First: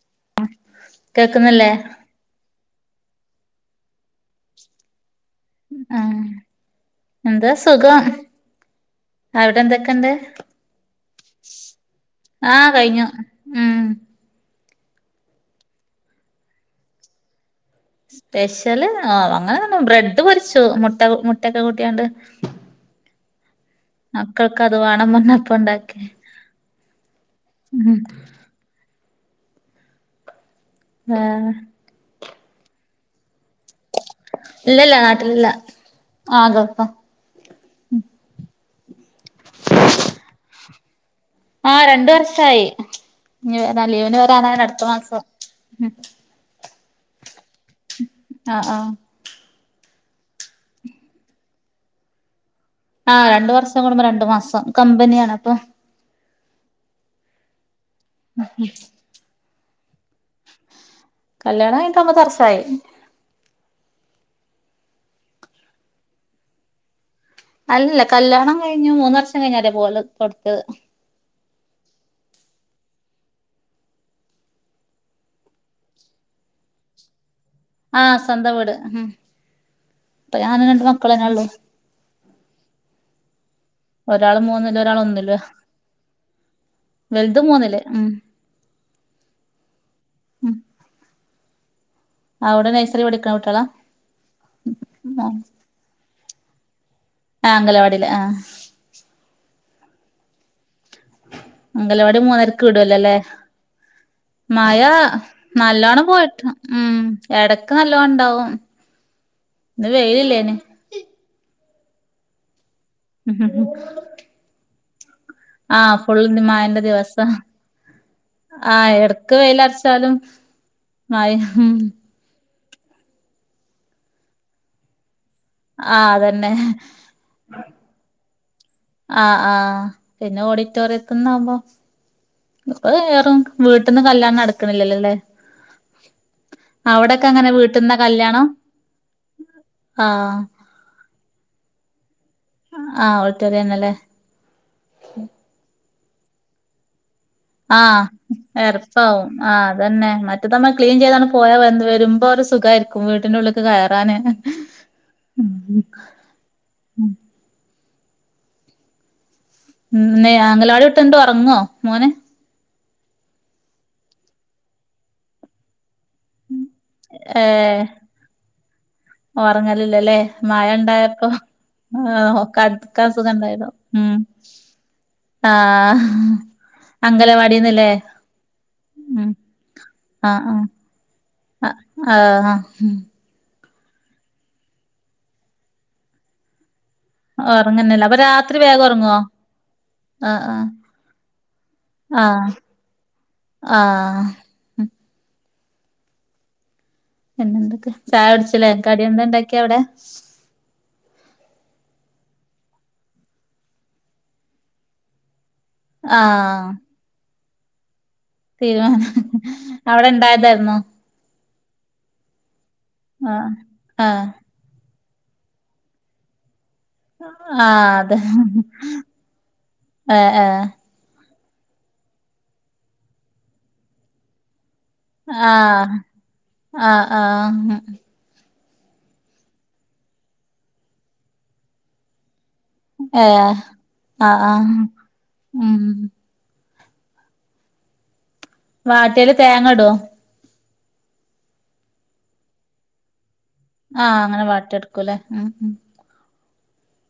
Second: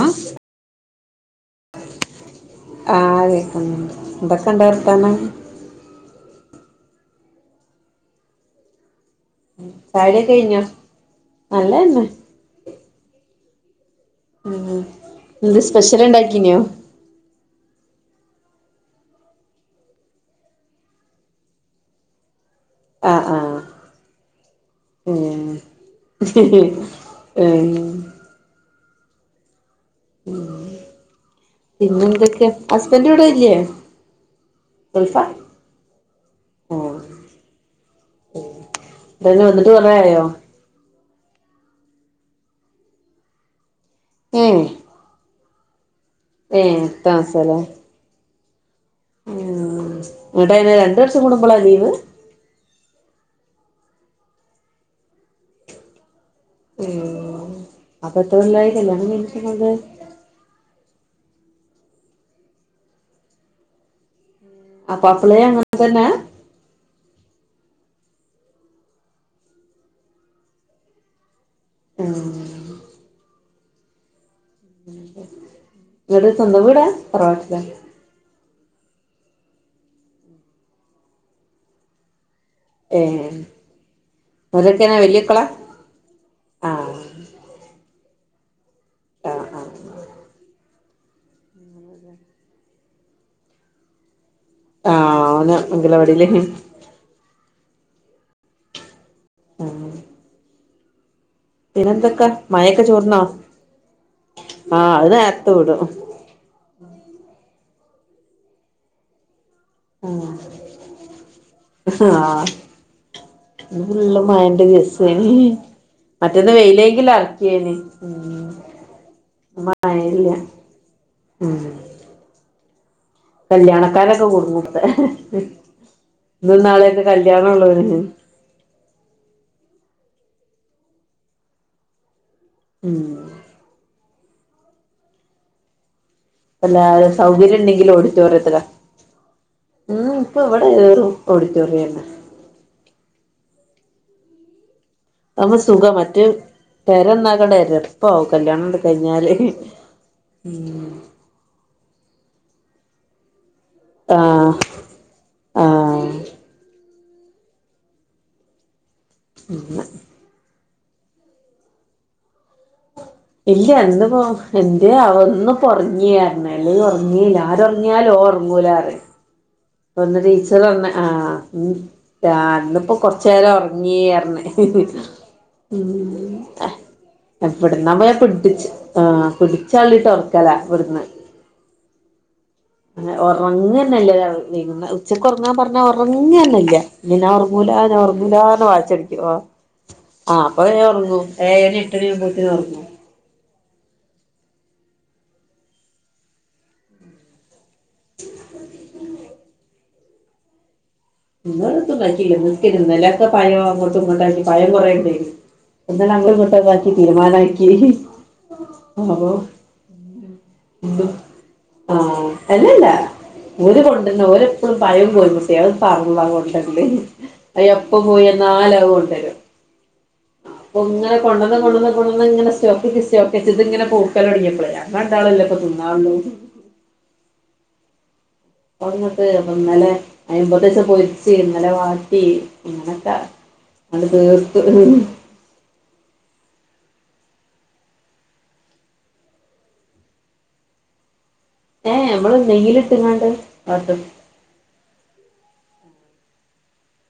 ആഹ് കേക്കുന്നില്ലെ? ആഹ് കേക്കുന്നുണ്ട്‌. എന്തൊക്കണ്ട്‌ വർത്താനം? ആഹ് എന്താ സുഖം. അവിടെ എന്തൊക്കെണ്ട്? ചായുടിയൊക്കെ കഴിഞ്ഞോ നല്ലതന്നെ ആഹ് കഴിഞ്ഞു ഉം ന്ത്‌ സ്പെഷ്യല് ഇണ്ടാക്കിനോ? സ്പെഷ്യല് ആഹ് അങ്ങനെന്നും ബ്രെഡ് പൊര്ച്ചു മുട്ട മുട്ടക്കെ കൂട്ടിയാണ്ട്. അഹ് ആഹ് മക്കൾക്ക് അത് വാണം പർഞ്ഞപ്പ ണ്ടാക്കി ഹ് ഹ് ഉം ഓ ഏഹ് പിന്നെന്തൊക്കെയാ ഹസ്ബൻഡ് വിടെ ഇല്ലേ? ഇല്ലല്ല ഗൾഫാ നാട്ടില് ല്ല ആഹ് ഗൾഫാ [unintelligible] വന്നിട്ട് കൊറേ ആയോ? ആഹ് രണ്ട്‌ വർഷായി. ഇഞ്ഞ്‌ ലീവ്ന് ഏഹ് വരാനായിണ് അടുത്ത മാസം ഉം ഏഹ് അട്ത്ത മാസം ല്ലെ അഹ് ആഹ് ന്ന്ട്ടങ്ങനെ രണ്ടു വർഷം കൂടുമ്പളാ ലീവ്? ആഹ് രണ്ടു വർഷം കൂടുമ്പോ രണ്ടു മാസം കമ്പനിയാണ് അപ്പൊ ഉം അപ്പൊ എത്ര കൊല്ലായി കല്യാണം കഴിഞ്ഞിട്ട് ങ്ങൾത്? കല്യാണം കഴിഞ്ഞിട്ട് ഒമ്പത് വർഷായി അപ്പൊ അപ്പളെ അങ്ങനെ തന്നെ അല്ലല്ല കല്യാണം കഴിഞ്ഞു മൂന്ന് വർഷം കഴിഞ്ഞരെ പോവൽ തൊടത്തിയത് ഉം. ങ്ങള് സ്വന്തം വീടാ തറവാട്ടിലാ? ആഹ് സ്വന്തം വീട് ഉം ഇപ്പ ഞാനും രണ്ട് മക്കളന്നെ ഉള്ളു ഏ ഒരാള് മൂന്നിലും അവരൊക്കെനാ ഒരാൾ ഒന്നിലു അ വല്യക്കളാ ആ വലുത് മൂന്നിൽ ആഹ് ആഹ് അവടെ നൈസറി പഠിക്കക്കണ കുട്ടികള ആഹ് ഓന് അംഗലവാടിലെനി ആഹ് അംഗലവാടിൽ ആഹ് [unintelligible] അംഗലവാടി പിന്നെന്തൊക്കാ മൂന്നരക്ക് വിടോ മഴയൊക്കെ ല്ലോല്ലേ ചോർന്നോ ആ മയ അത് നേരത്തെ വിടും നല്ലോണം പോയിട്ട് ഉം എടക്ക് നല്ലോം ഉണ്ടാവും ആഹ് [unintelligible] മയന്റെ ദിവസേന ആഹ് ഫുൾന്ന് മയന്റെ ദിവസം ഉം ആഹ് എടക്ക് വെയിലറ്ച്ചാലും മഴയില്ല മയ ഉം ഹും കല്യാണക്കാരൊക്കെ കുടുങ്ങും ആഹ് ഇന്നും അതന്നെ നാളെയൊക്കെ കല്യാണം ഉള്ളോര് ആഹ് ആഹ് പിന്നെ ഓഡിറ്റോറിയത്തിനിന്ന് ആകുമ്പോ ഇപ്പൊ ഉം കേറും വീട്ടിന്ന് കല്യാണം നടക്ക് ണില്ലല്ലോലേ അല്ലാരും അങ്ങനെ സൗകര്യം വീട്ടിന്ന ഉണ്ടെങ്കിലും കല്യാണം ഓഡിറ്റോറിയത്തിലാ ഉം ഇപ്പ ആഹ് വ്ട് ഇപ്പൊ ഏറും ഓഡിറ്റോറിയന്നെ ആ ഓഡിറ്റോറിയംന്നെ ലെ അപ്പൊ സുഖ മറ്റെ പെര നന്നാക്കണ്ടേ ആഹ് എരപ്പാവും ആഹ് അതന്നെ മറ്റേത് നമ്മൾ ക്ലീൻ ചെയ്താണ് പോയാ വന്ന് വരുമ്പോ ഒരു സുഖായിരിക്കും വീട്ടിന്റെ ഉള്ളിക്ക് കയറാന് ആഹ് ആഹ് ഉ ഇന്ന് അങ്കലാടി വിട്ടി വന്നിട്ട് ഉറങ്ങോ മോന് ഇല്ല ഇന്ന് പ്പോ എൻന്തേ ആവോ ഇന്ന് പ്പോ ഉറങ്ങി പറഞ് ഇല്ലകിൽ ഉറങ്ങ [unintelligible] ആര് ഏഹ് ഉറങ്ങിയാലും ഓന് ഉറങ്ങൂല പറയും പ്പന്ന് ഒറങ്ങലില്ലല്ലേ ടീച്ചർ മഴ പറഞ്ഞ് ഇണ്ടായപ്പോ ആഹ് ആഹ് ഇന്ന് പ്പോ കടക്കാൻ കൊറച്ചു നേരം സുഖണ്ടായതോ ഉറങ്ങി ഉം റഞ് ആഹ് അംഗലവാടിന്ന്ല്ലേ ഇവിടന്ന് പിടിച്ചു ആ ഉം പിടച് അള്ളിട്ട് ഉറക്കല ആഹ് ആഹ് ഇവിടുന്ന് അ ആഹ് ഉറങ്ങന്നല്ല ഉച്ചക്ക് ഉറങ്ങാൻ പറഞ്ഞാ ഉറങ്ങന്നല്ല ഇനി ഞാൻ ഉറങ്ങൂലന്ന് ഒറങ്ങന്നല്ല അപ്പൊ ഉറങ്ങൂല രാത്രി ന്ന് വേഗം വാശി ഒറങ്ങോ പിടികുവാ ആഹ് അപ്പൊ വേഗം ഒറങ്ങും ഏഴണി ആഹ് എട്ടണിമ്പോതിന് ഒറങ്ങും ആഹ് ഉം പിന്നെന്തൊക്കെ ചായുടിച്ചില്ലേ കടിഎന്തണ്ടാക്കിയവിടെ ഇങ്ങ ഉണ്ടാക്കിില്ല നിനക്ക് ഇരുന്നലൊക്കെ പയം അങ്ങോട്ടും ഇങ്ങോട്ടാക്കി പയം കുറേണ്ടാഏന് [unintelligible] ആഹ് ഇന്നലങ്ങളിങ്ങോട്ടക്കാക്കി തിരുമാനാക്കി തിരുമാനം അവിടെണ്ടായതായിരുന്നൊ ആ അല്ലല്ല ആഹ് ഒര് കൊണ്ട്‌ര്ണം ആഹ് ഓലെപ്പോഴും പയത് പോലെ ബിസിയാണ് താർുള്ളകോ ലല [unintelligible] ആഹ് അയപ്പ അതെ പോയന്നാലും അത് കൊണ്ടരും ഏഹ് ഏഹ് അപ്പൊ ങ്ങ കൊണ്ടന്ന് കൊണ്ടന്ന് കൊണ്ടന്ന് ഇങ്ങനെ സ്റ്റോക്കച്ച് സ്റ്റോക്കെച്ച് ഇത് ഇങ്ങനെ പൂക്കലൊട്ങ്ങിയപ്പ്ളേ ങ്ങ രണ്ടാളു അല്ലെ പ്പ ആഹ് തിന്നാള്ളൂ ആഹ് ആഹ് ന്നിട്ട് ഇപ്പന്നലെ [unintelligible] പൊര്ച്ച് ഇന്നലെ വാട്ടി ഏഹ് ആഹ് ആഹ് [unintelligible] ഉം വാട്ടിയാല് തേങ്ങടോ ഏഹ് ഞമ്മള് നെയ്യ്ല്ട്ട്ങ്ങാണ്ട് ആഹ് അങ്ങനെ വാട്ടിട്ക്കൂല്ലേ ഉം ഉം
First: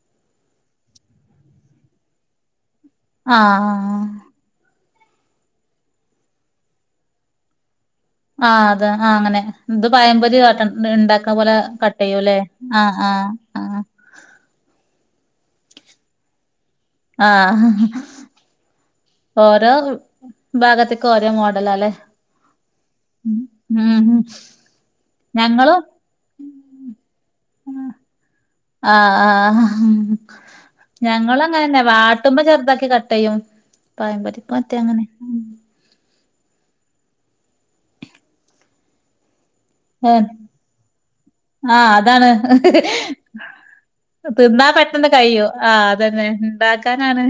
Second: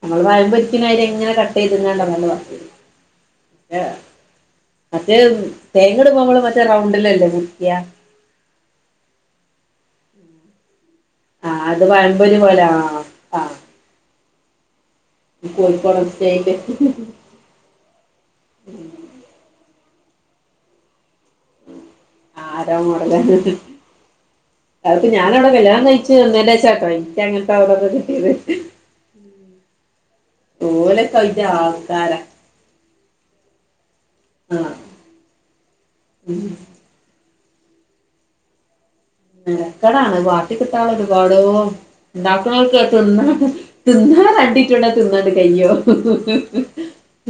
നമ്മള് പയം പൊര്ച്ച്ണാരി ഇങ്ങനെ കട്ടെയ്ത്ങ്ങാണ്ട് അങ്ങനെ മ ആഹ് മറ്റേ തേങ്ങട്മ്പൊ മ്മള് മറ്റേ റൗണ്ടിലല്ലേ മുറിക്ക ആഹ് അത് ആ അങ്ങനെ ഇത് പായംപൊരി വാട്ട് ഇണ്ട ക്ക പോലെ ആ അത് കട്ടെയ്യു പഴംപൊരി ല്ലെ പോലെ ആ ആഹ് ആഹ് ആ ആഹ് കോഴിക്കോടൻ സ്റ്റൈല് ആഹ് ഓരോ ഭാഗത്ത്ക്ക് ഓരോ മോഡലാല്ലേ ആ രോ മോഡലാണ് ഉം ഉം ഉം. അത് പ്പ ഞാനവ്ടെ ഞങ്ങളും കല്യാണം കഴി ച്ച് നിന്നേന്റെഷട്ടോ ഇൻക്ക് അങ്ങൻത്തെ [unintelligible] കിട്ടിയേത്. ആഹ് ആഹ് ഓലൊക്കെ ഞങ്ങളും അതിന്റെ അങ്ങനന്നെ ആൾക്കാരാ വാട്ടുമ്പോ ചെർതാക്കി കട്ടെയ്യും. പഴംപൊരിക്ക് ആ മറ്റേ അങ്ങനിം ഉം മെനക്കടാണ് വാ ട്ടി കിട്ടാള്ള ഒരു പാടോ ആഹ് അതാണ് ഇണ്ടാക്ക്ണോൽക്ക് അത് തിന്നാ തിന്നാ രണ്ടിൻറ്റോണ്ട് ത് പെട്ടെന്ന് തിന്നാണ്ട് കഴിയും കയ്യൂ ആഹ് അതന്നെ ഇണ്ടാക്കാനാണ്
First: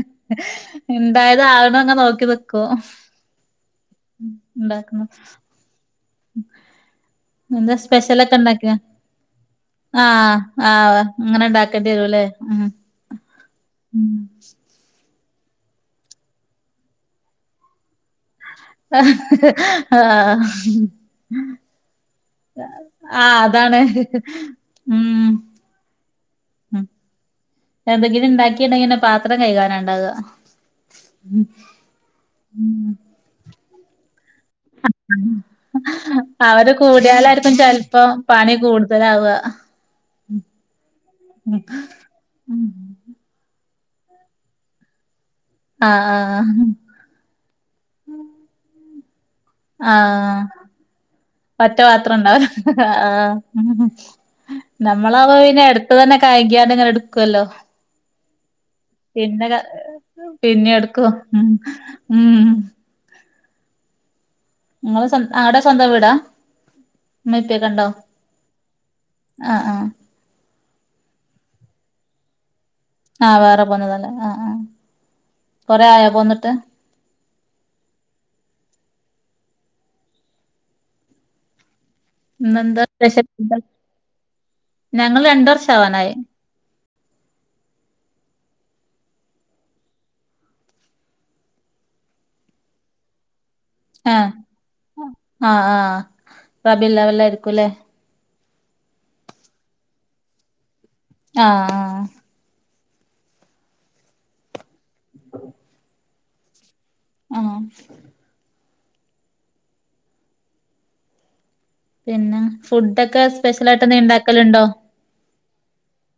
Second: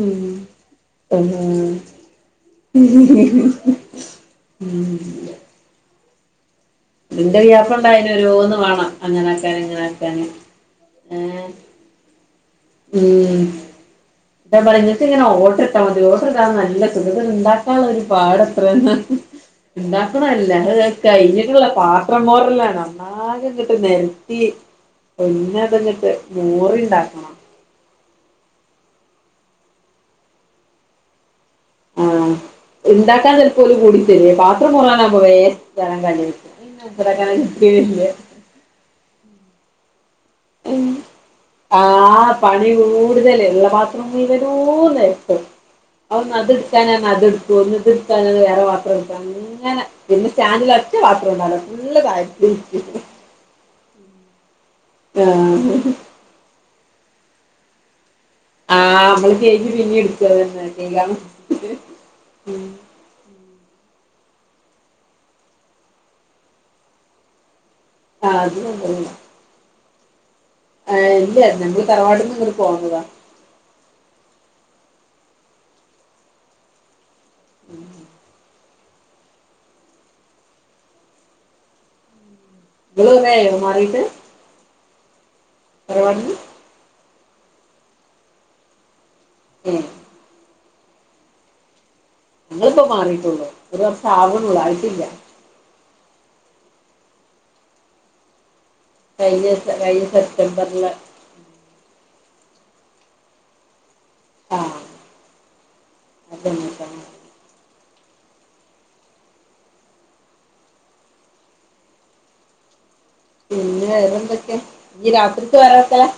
ഇണ്ടായത് ആവണ ഉം അങ്ങ് നോക്കി നിക്കും നിന്റെ ഉ എന്താ വ്യാപണ്ടായതിന് ഓരോന്ന് സ്പെഷ്യലെക്കെണ്ടാക്കാ വേണം അങ്ങനെ ആക്കാൻ ഇങ്ങനെ ആക്കാന് ആഹ് ആഹ് ഏ ങ്ങെനെണ്ടാ ക്കെണ്ട്യെരുലേ ഉം ഹും ഉം ഞാ പറിം ഇങ്ങക്ക്ങ്ങെനെ ഓഡർട്ടാ മതി ഓഡറ്ടാൻ നല്ല സുഖാ തൊന്ന്ണ്ടാ ക്കാള്ളൊര് പാടെത്രെന്നാ ആഹ് ണ്ടാക്ക്ണല്ല അത് അത് കയ്ഞ്ഞിട്ട്ള്ള പാത്രം മോറലാണ ആഹ് ആകെങ്ങെട്ട് അതാണ് നെരത്തി ഒ ഉം [unintelligible] ങ്ങെട്ട് മോറിണ്ടാക്കണം എന്തെങ്കിലും ഇണ്ടാക്കീണ്ടെങ്ങി ന്നെ പാത്രം കെയ്കാനാണ്ടാകാ ആഹ് ഇണ്ടാക്കാൻ ചെൽപ്പോല് കൂടിതര്വേ പാ ത്രം മോറാനാ കൊറേ അവര് കൂടിയാലായിരിക്കും ചെലപ്പോ [unintelligible] പണി കൂട്തലാവാ ഉം ആഹ് പണി കൂട്തല് ഇള്ള പാ ത്രം മുയ്‌വെനൂം നെര്ത്തും ആഹ് ആഹ് അവ്ട്ന്നത്ട്ക്കാനാ അത്ട്ക്കും ന്ന് ത്ടക്കാനാ [unintelligible] പാത്രട്ക്കാ ങ്ങെനെ പിന്നെ ആഹ് സ്റ്റാന്റിലൊറ്റ പാത്രുംണ്ടാവ്‌ല ഫുള്ള് തായെത്ത് ഉം നമ്മളാവുമ്പ പിന്നെ ആഹ് എട്ത്തതന്നെ കഴ്ക്യാണ്ട് ങ്ങെനെ ട്ക്കല്ലോ ആഹ് നമ്മള് പിന്നെ ക കെയ്കി പിന്നേം എടുക്കും അതന്നെ പിന്നിം കെയ്കാൻ എട്ക്കും ഉം ഉം ങ്ങെള് സ്വ ആടെ സ്വന്തം വീടാ ഉമ്മിം പ്പെക്കെണ്ടോ ആഹ് ഇത് സ്വന്തം വീടാ ആഹ് ആഹ് ആഹ് ഇല്ല്യാ ഞങ്ങള് തറവാട്ട്ന്ന്ങ്ങെട്ട് പോന്നതാ ആഹ് വേറെ പോന്നതല്ലേ ആഹ് ആഹ് കൊറേ ആയോ പോന്ന്ട്ട് ഉം ഇന്നെന്താ ഇങ്ങള് പെഷെൽ കൊറേ ആയോ ഡ് മാറീട്ട് ഞങ്ങള് രണ്ട് വർഷാവാനായി തറവാട്ട്ന്ന് ഉം ഞങ്ങള്പ്പാെ മാറീട്ടാെള്ളൂ ഒര് ആഹ് വർഷാക്ണൊള്ളൂ ആയ്ട്ടില്ല ആഹ് ആഹ് റബില്ലവലായ്രിക്കും ലേ കഴിഞ്ഞ കഴിഞ്ഞ സെപ്റ്റംബർല് ആഹ് ആഹ് ആഹ് അതെന്നെ ട്ടൊ ആം പിന്നെ ഫുഡ്ഡാെക്കെ പിന്നെ വേറെന്തൊക്ക്യാ ഞ്ഞ് രാത്രിക്ക് വേറെ വെക്കെലാ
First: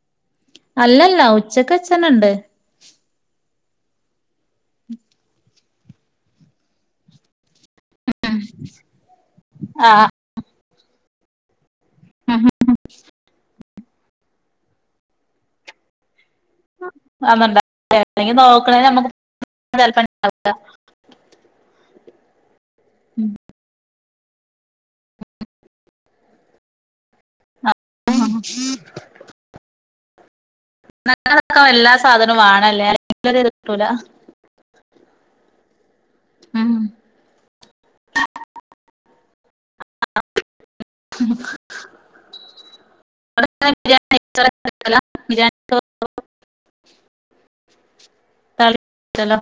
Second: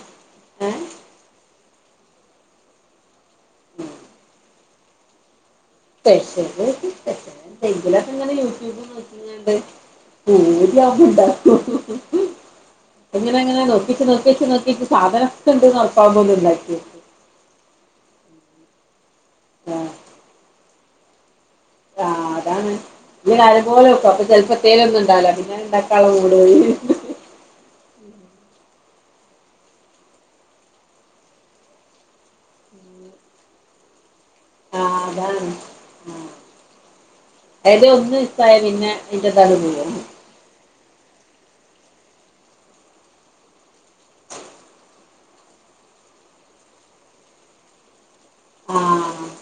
അല്ല അല്ലാ ഉച്ചക്ക് വെച്ചെന്നെണ്ട് ഉം സ്പെഷ്യല് സ്പെഷ്യൽ എന്തെങ്കിലുക്കെങ്ങെനെ യൂട്യൂബ് നോക്കിങ്ങാണ്ട് ആഹ് [unintelligible] ലാ എങ്ങെനെങ്ങനെ നോ ക്കീട്ടും നോക്കീട്ടും നോക്കീട്ടും സാധനൊക്കെ ഇണ്ട്ന്ന് ഒർപ്പാവ്ണു [unintelligible] [unintelligible] നോക്ക്ണെ നമ്മുക്ക് [unintelligible] ആഹ് ലാ ആഹ് അതാണ് നല്ലെപോലെ വെക്കും അപ്പൊ ചെൽപ്പൊ ഏത്തേലൊന്ന്ണ്ടാവ്‌ലാ പിന്നാണെ ണ്ടാക്കാള്ളെ മൂട് പോയ് [unintelligible] [unintelligible] എല്ലാ സാധനും വാണല്ലേ അല്ലെങ്കിലൊര്ത് ട്ടൂല ആഹ് അതാണ് ഉം ഏതെ ഒന്ന് മിസ്റ്റായ പിന്നെ അയ്ന്റെ താണ്ട് പോവ്‌ലെ [unintelligible] [unintelligible] തളി ആഹ് ച്ചലാ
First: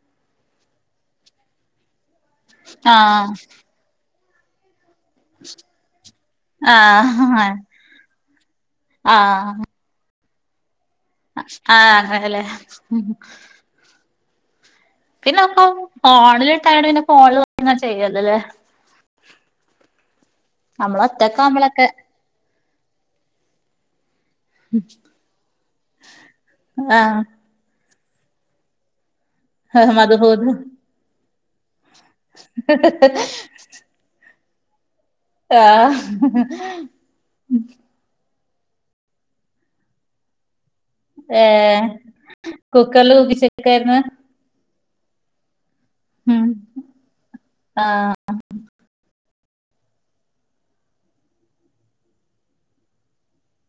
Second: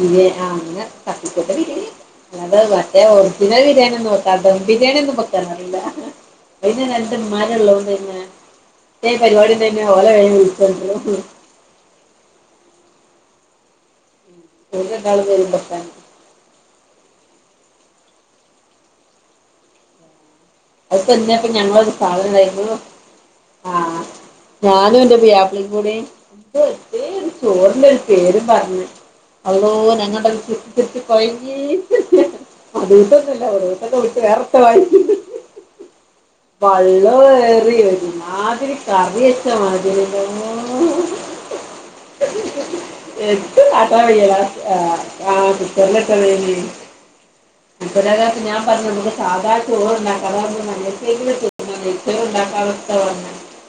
ബിര്യേ ആഹ് അങ്ങെനെ തട്ടിക്കൂട്ട് ബിര്യാണ്യെക്കും അല്ലാതെ മറ്റേ ആഹ് ഒറിജിനൽ ബിര്യാണി ഒന്നും വെ ദം ബിരിയാണി ഒന്നും വെക്ക [unintelligible] അന്റെ നേരത്ത് ആഹ് ഉമ്മാര് ഒള്ള ആഹ് പിന്നെ [unintelligible] ഓല [unintelligible] ആഹ് ഹലേ ഉം പോകാ പിന്നെ അപ്പൊ ഫോണിലിട്ടാണ്ട് പിന്നെ ഫോണ്ലിങ്ങനെ ചെയ്യല്ലല്ലേ നമ്മള് അതിപ്പ എന്താപ്പൊ ഒറ്റക്കാവുമ്പളൊക്കെ ഞങ്ങളൊരു സാധനം [unintelligible] ആഹ് ഞാനും എന്റെ പ്യാപ്പിളേം കൂടി ആഹ് ചോറിൻ്റൊരു പേരും പറഞ്ഞു അള്ളോ ഞങ്ങളുടെ മധുഹൂദ് വി കുട്ടി കൊയങ്ങി ഇല്ല [unintelligible] വേറെന്തോ ആയി ആഹ് വെള്ളം ഏറിയ ഒരു മാതിരി കറി വച്ച മാതിരി എന്റമ്മോ ഏഹ് കുക്കറില് എന്തും കൂക്കിച്ചക്കായിരുന്നു കാട്ടാൻ വയ്യ ആഹ് ആഹ് ഉം കുട്ടി ആഹ് [unintelligible] ഞാൻ പറഞ്ഞു നമുക്ക് സാധാ ചോറ് ഇണ്ടാക്കാ അതാവുമ്പോ നല്ല [unintelligible]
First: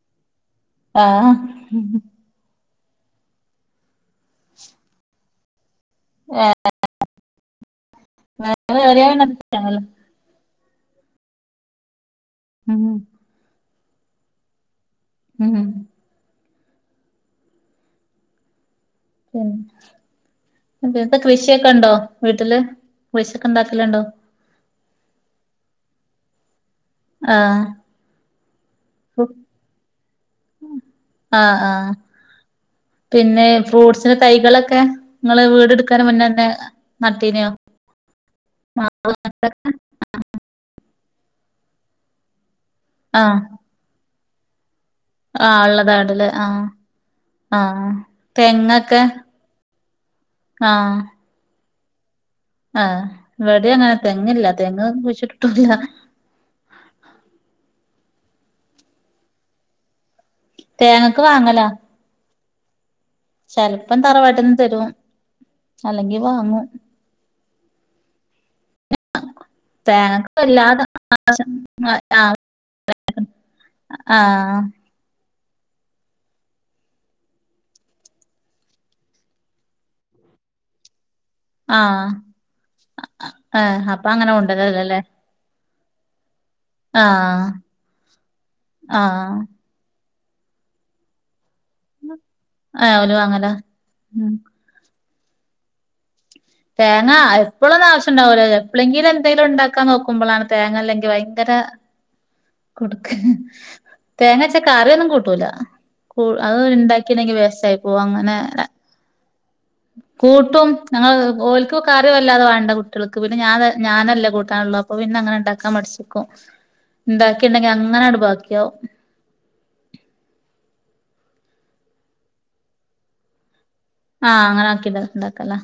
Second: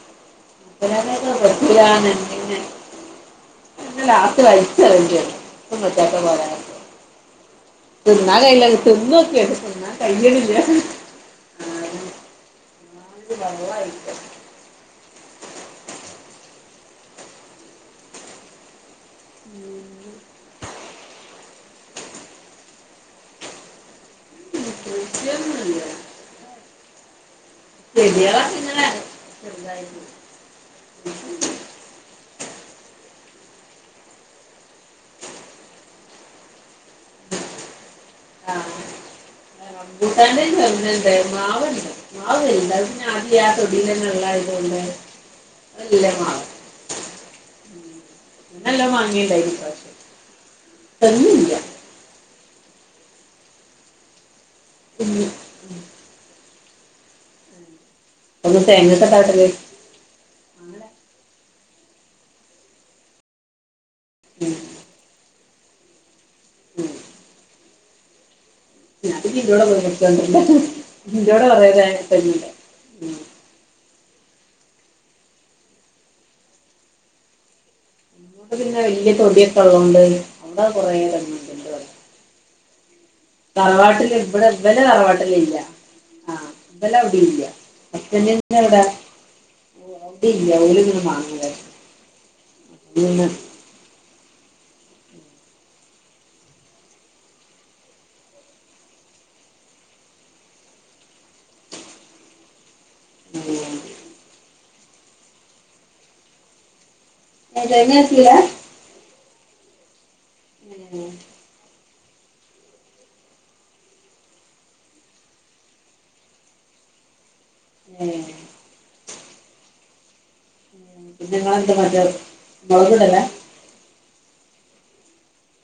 [unintelligible] ആഹ് പിന്നെ ലാസ്റ്റ് വൽച്ചെറിയണ്ടി വന്ന് [unintelligible] ഏഹ് തിന്നാൻ കയ്യുലല്ലോ നേരം ഏറിയാ പിന്നെ അത് തിന്നോക്ക്യാ തന്നെയല്ലേ [unintelligible] കയ്യണില്ല ആഹ് ഇത് വെള്ളായി [unintelligible] ആഹ് ഉം പിന്നത്തെ കൃഷിയൊക്കെ ഉണ്ടോ വീട്ടില് കൃഷിയൊക്കെ ഇണ്ടാക്കല്ണ്ടോ കൃഷി ഒന്നും ഇല്ല ആഹ് ചെടികളൊക്കെ ഇങ്ങനെ ചെറുതായി ആഹ് ആഹ് പിന്നെ ഫ്രൂട്സിന്റെ തൈകളൊക്കെ നിങ്ങള് വീടെടുക്കുന്ന മുന്നെ തന്നെ നട്ടീനോ [inaudible] [inaudible] പിന്നെ ആഹ് [unintelligible] കൊണ്ട് ആഹ് ഉള്ളതാണ്ല്ലേ ആഹ് ആഹ് നല്ല തെങ്ങൊക്കെ മാങ്ങയുണ്ടായിരുന്നു പ്രാവശ്യം ആഹ് തെങ്ങില്ല ആഹ് ഇവിടെ അങ്ങനെ തെങ്ങില്ല തെങ്ങൊന്നും കുഞ്ഞ്. വെച്ചിട്ടൊന്നുല്ല [unintelligible] തേങ്ങ ഇട്ട് ആട്ടല് തേങ്ങക്ക് വാങ്ങല ചെലപ്പം തറവാട്ടിന്ന് ഉം. തരും അല്ലെങ്കി വാങ്ങും ഉം. ഞാൻ പിന്നെ ഇന്ത്യയോടെ പോയി പഠിച്ചോണ്ടില്ല തേങ്ങക്ക് [unintelligible] ഇല്ലാന്ന് ഇന്ത്യയോടെ കുറേ തേ- [unintelligible] ആഹ് തെങ്ങുണ്ട് ഉം. ആഹ് അ പിന്നെ വലിയ തൊടിയൊക്കെ ഉള്ളൊണ്ട് [unintelligible] കുറേ ആഹ് ഏഹ് അപ്പൊ തറവാട്ടില് അങ്ങനെ ഇവിടെ ഇവല കൊണ്ടരലല്ലേ തറവാട്ടിലില്ല ആഹ് ഇന്നലെ അവിടെ ഇല്ല ആഹ് അച്ഛന് അവിടാ ആഹ് [unintelligible] ആ ഓല് വാങ്ങലാ തേങ്ങ എപ്പളൊന്നും ആവശ്യം ഇണ്ടാവില്ലല്ലോ എപ്പെളെങ്കിലും എന്തെങ്കിലും ഉണ്ടാക്കാൻ നോക്കുമ്പോളാണ് തേങ്ങ ഇല്ലെങ്കി ഭയങ്കര കൊടുക്ക തേങ്ങച്ചാ കറിയൊന്നും കൂട്ടൂല അത് ഇണ്ടാക്കി ന്നെങ്കി വേസ്റ്റ് ആയി തേങ്ങ പോവും അരക്കില്ല അങ്ങനെ കൂട്ടും ഞങ്ങ ഓൽക്ക് കറി വല്ലാതെ വേണ്ട കുട്ടികൾക്ക് പിന്നെ ഞൻ ഞാനല്ല കൂട്ടാനുള്ളേ അപ്പൊ പിന്നെങ്ങനെ ഉണ്ടാക്കാൻ മടിച്ചു എന്താക്കി ഇണ്ടെങ്കി അങ്ങനങ്ങ് ബാക്കിയാവും പിന്നെ [unintelligible] മൊളക് തരാം ആഹ് അങ്ങനെ ആക്കീതാ ഉണ്ടാക്കാല്ലേ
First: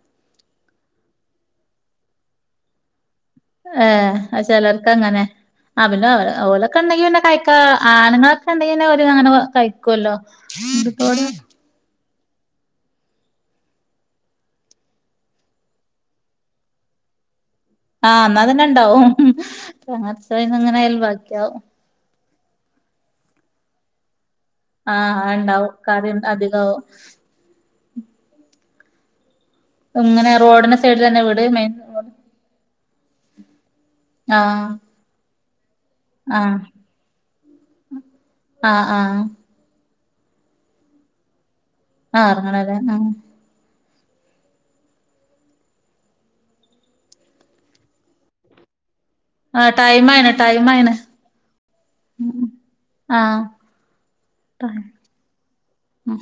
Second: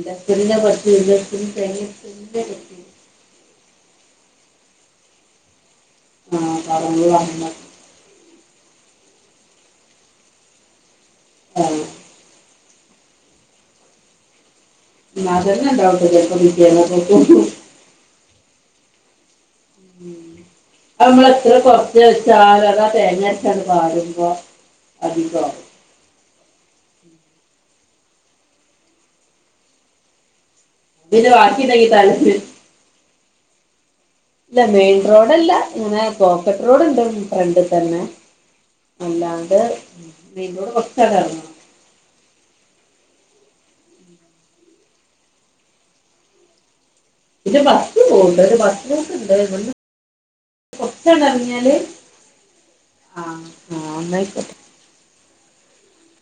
[unintelligible] ഏഹ് ചിലർക്ക് അങ്ങനെ ആഹ് പിന്നെ ആ ഓലൊക്കെ ഉണ്ടെങ്കി പറഞ്ഞു പിന്നെ പറഞ്ഞു കഴിക്കാ ആണുങ്ങളൊക്കെ ഉണ്ടെങ്കിനെ ഒരു അങ്ങനെ കഴിക്കുല്ലോ ആഹ് നതന്ന ഡൗട്ടക്ക [unintelligible] ആഹ് ന്നാതന്നെ ഇണ്ടാവും ത്രേന്നുംഅങ്ങനായാലും നമ്മള എത്ര കൊറച്ച് വച്ചാലുതാ തേങ്ങരച്ചാണ് വാടുമ്പോ ആഹ് ഉണ്ടാവും കാര്യം അധികവും ഇങ്ങനെ റോഡിന്റെ സൈഡിൽ തന്നെ പിന്നെ വീട് റോഡ്. [unintelligible] ഇല്ല ആഹ് മെയിൻ റോഡല്ല ഇങ്ങനെ ആഹ് പോക്കറ്റ് റോഡ് ഉണ്ട് ഫ്രണ്ട് തന്നെ ആഹ് ആഹ് അല്ലാണ്ട് നിതൂട പൊറത്തെറങാമോ ആഹ് എറങ്ങണല്ലേ ഉം ഇത് ബസ് പോണ്ട് ഒരു ബസ് ആഹ് ടൈം ആയിണ് ടൈം ആയിണ് കൊറച്ചണ്ടെറങ്ങിയാല് ആഹ് ആഹ് ന്നായ്ക്കോട്ടെ ഉം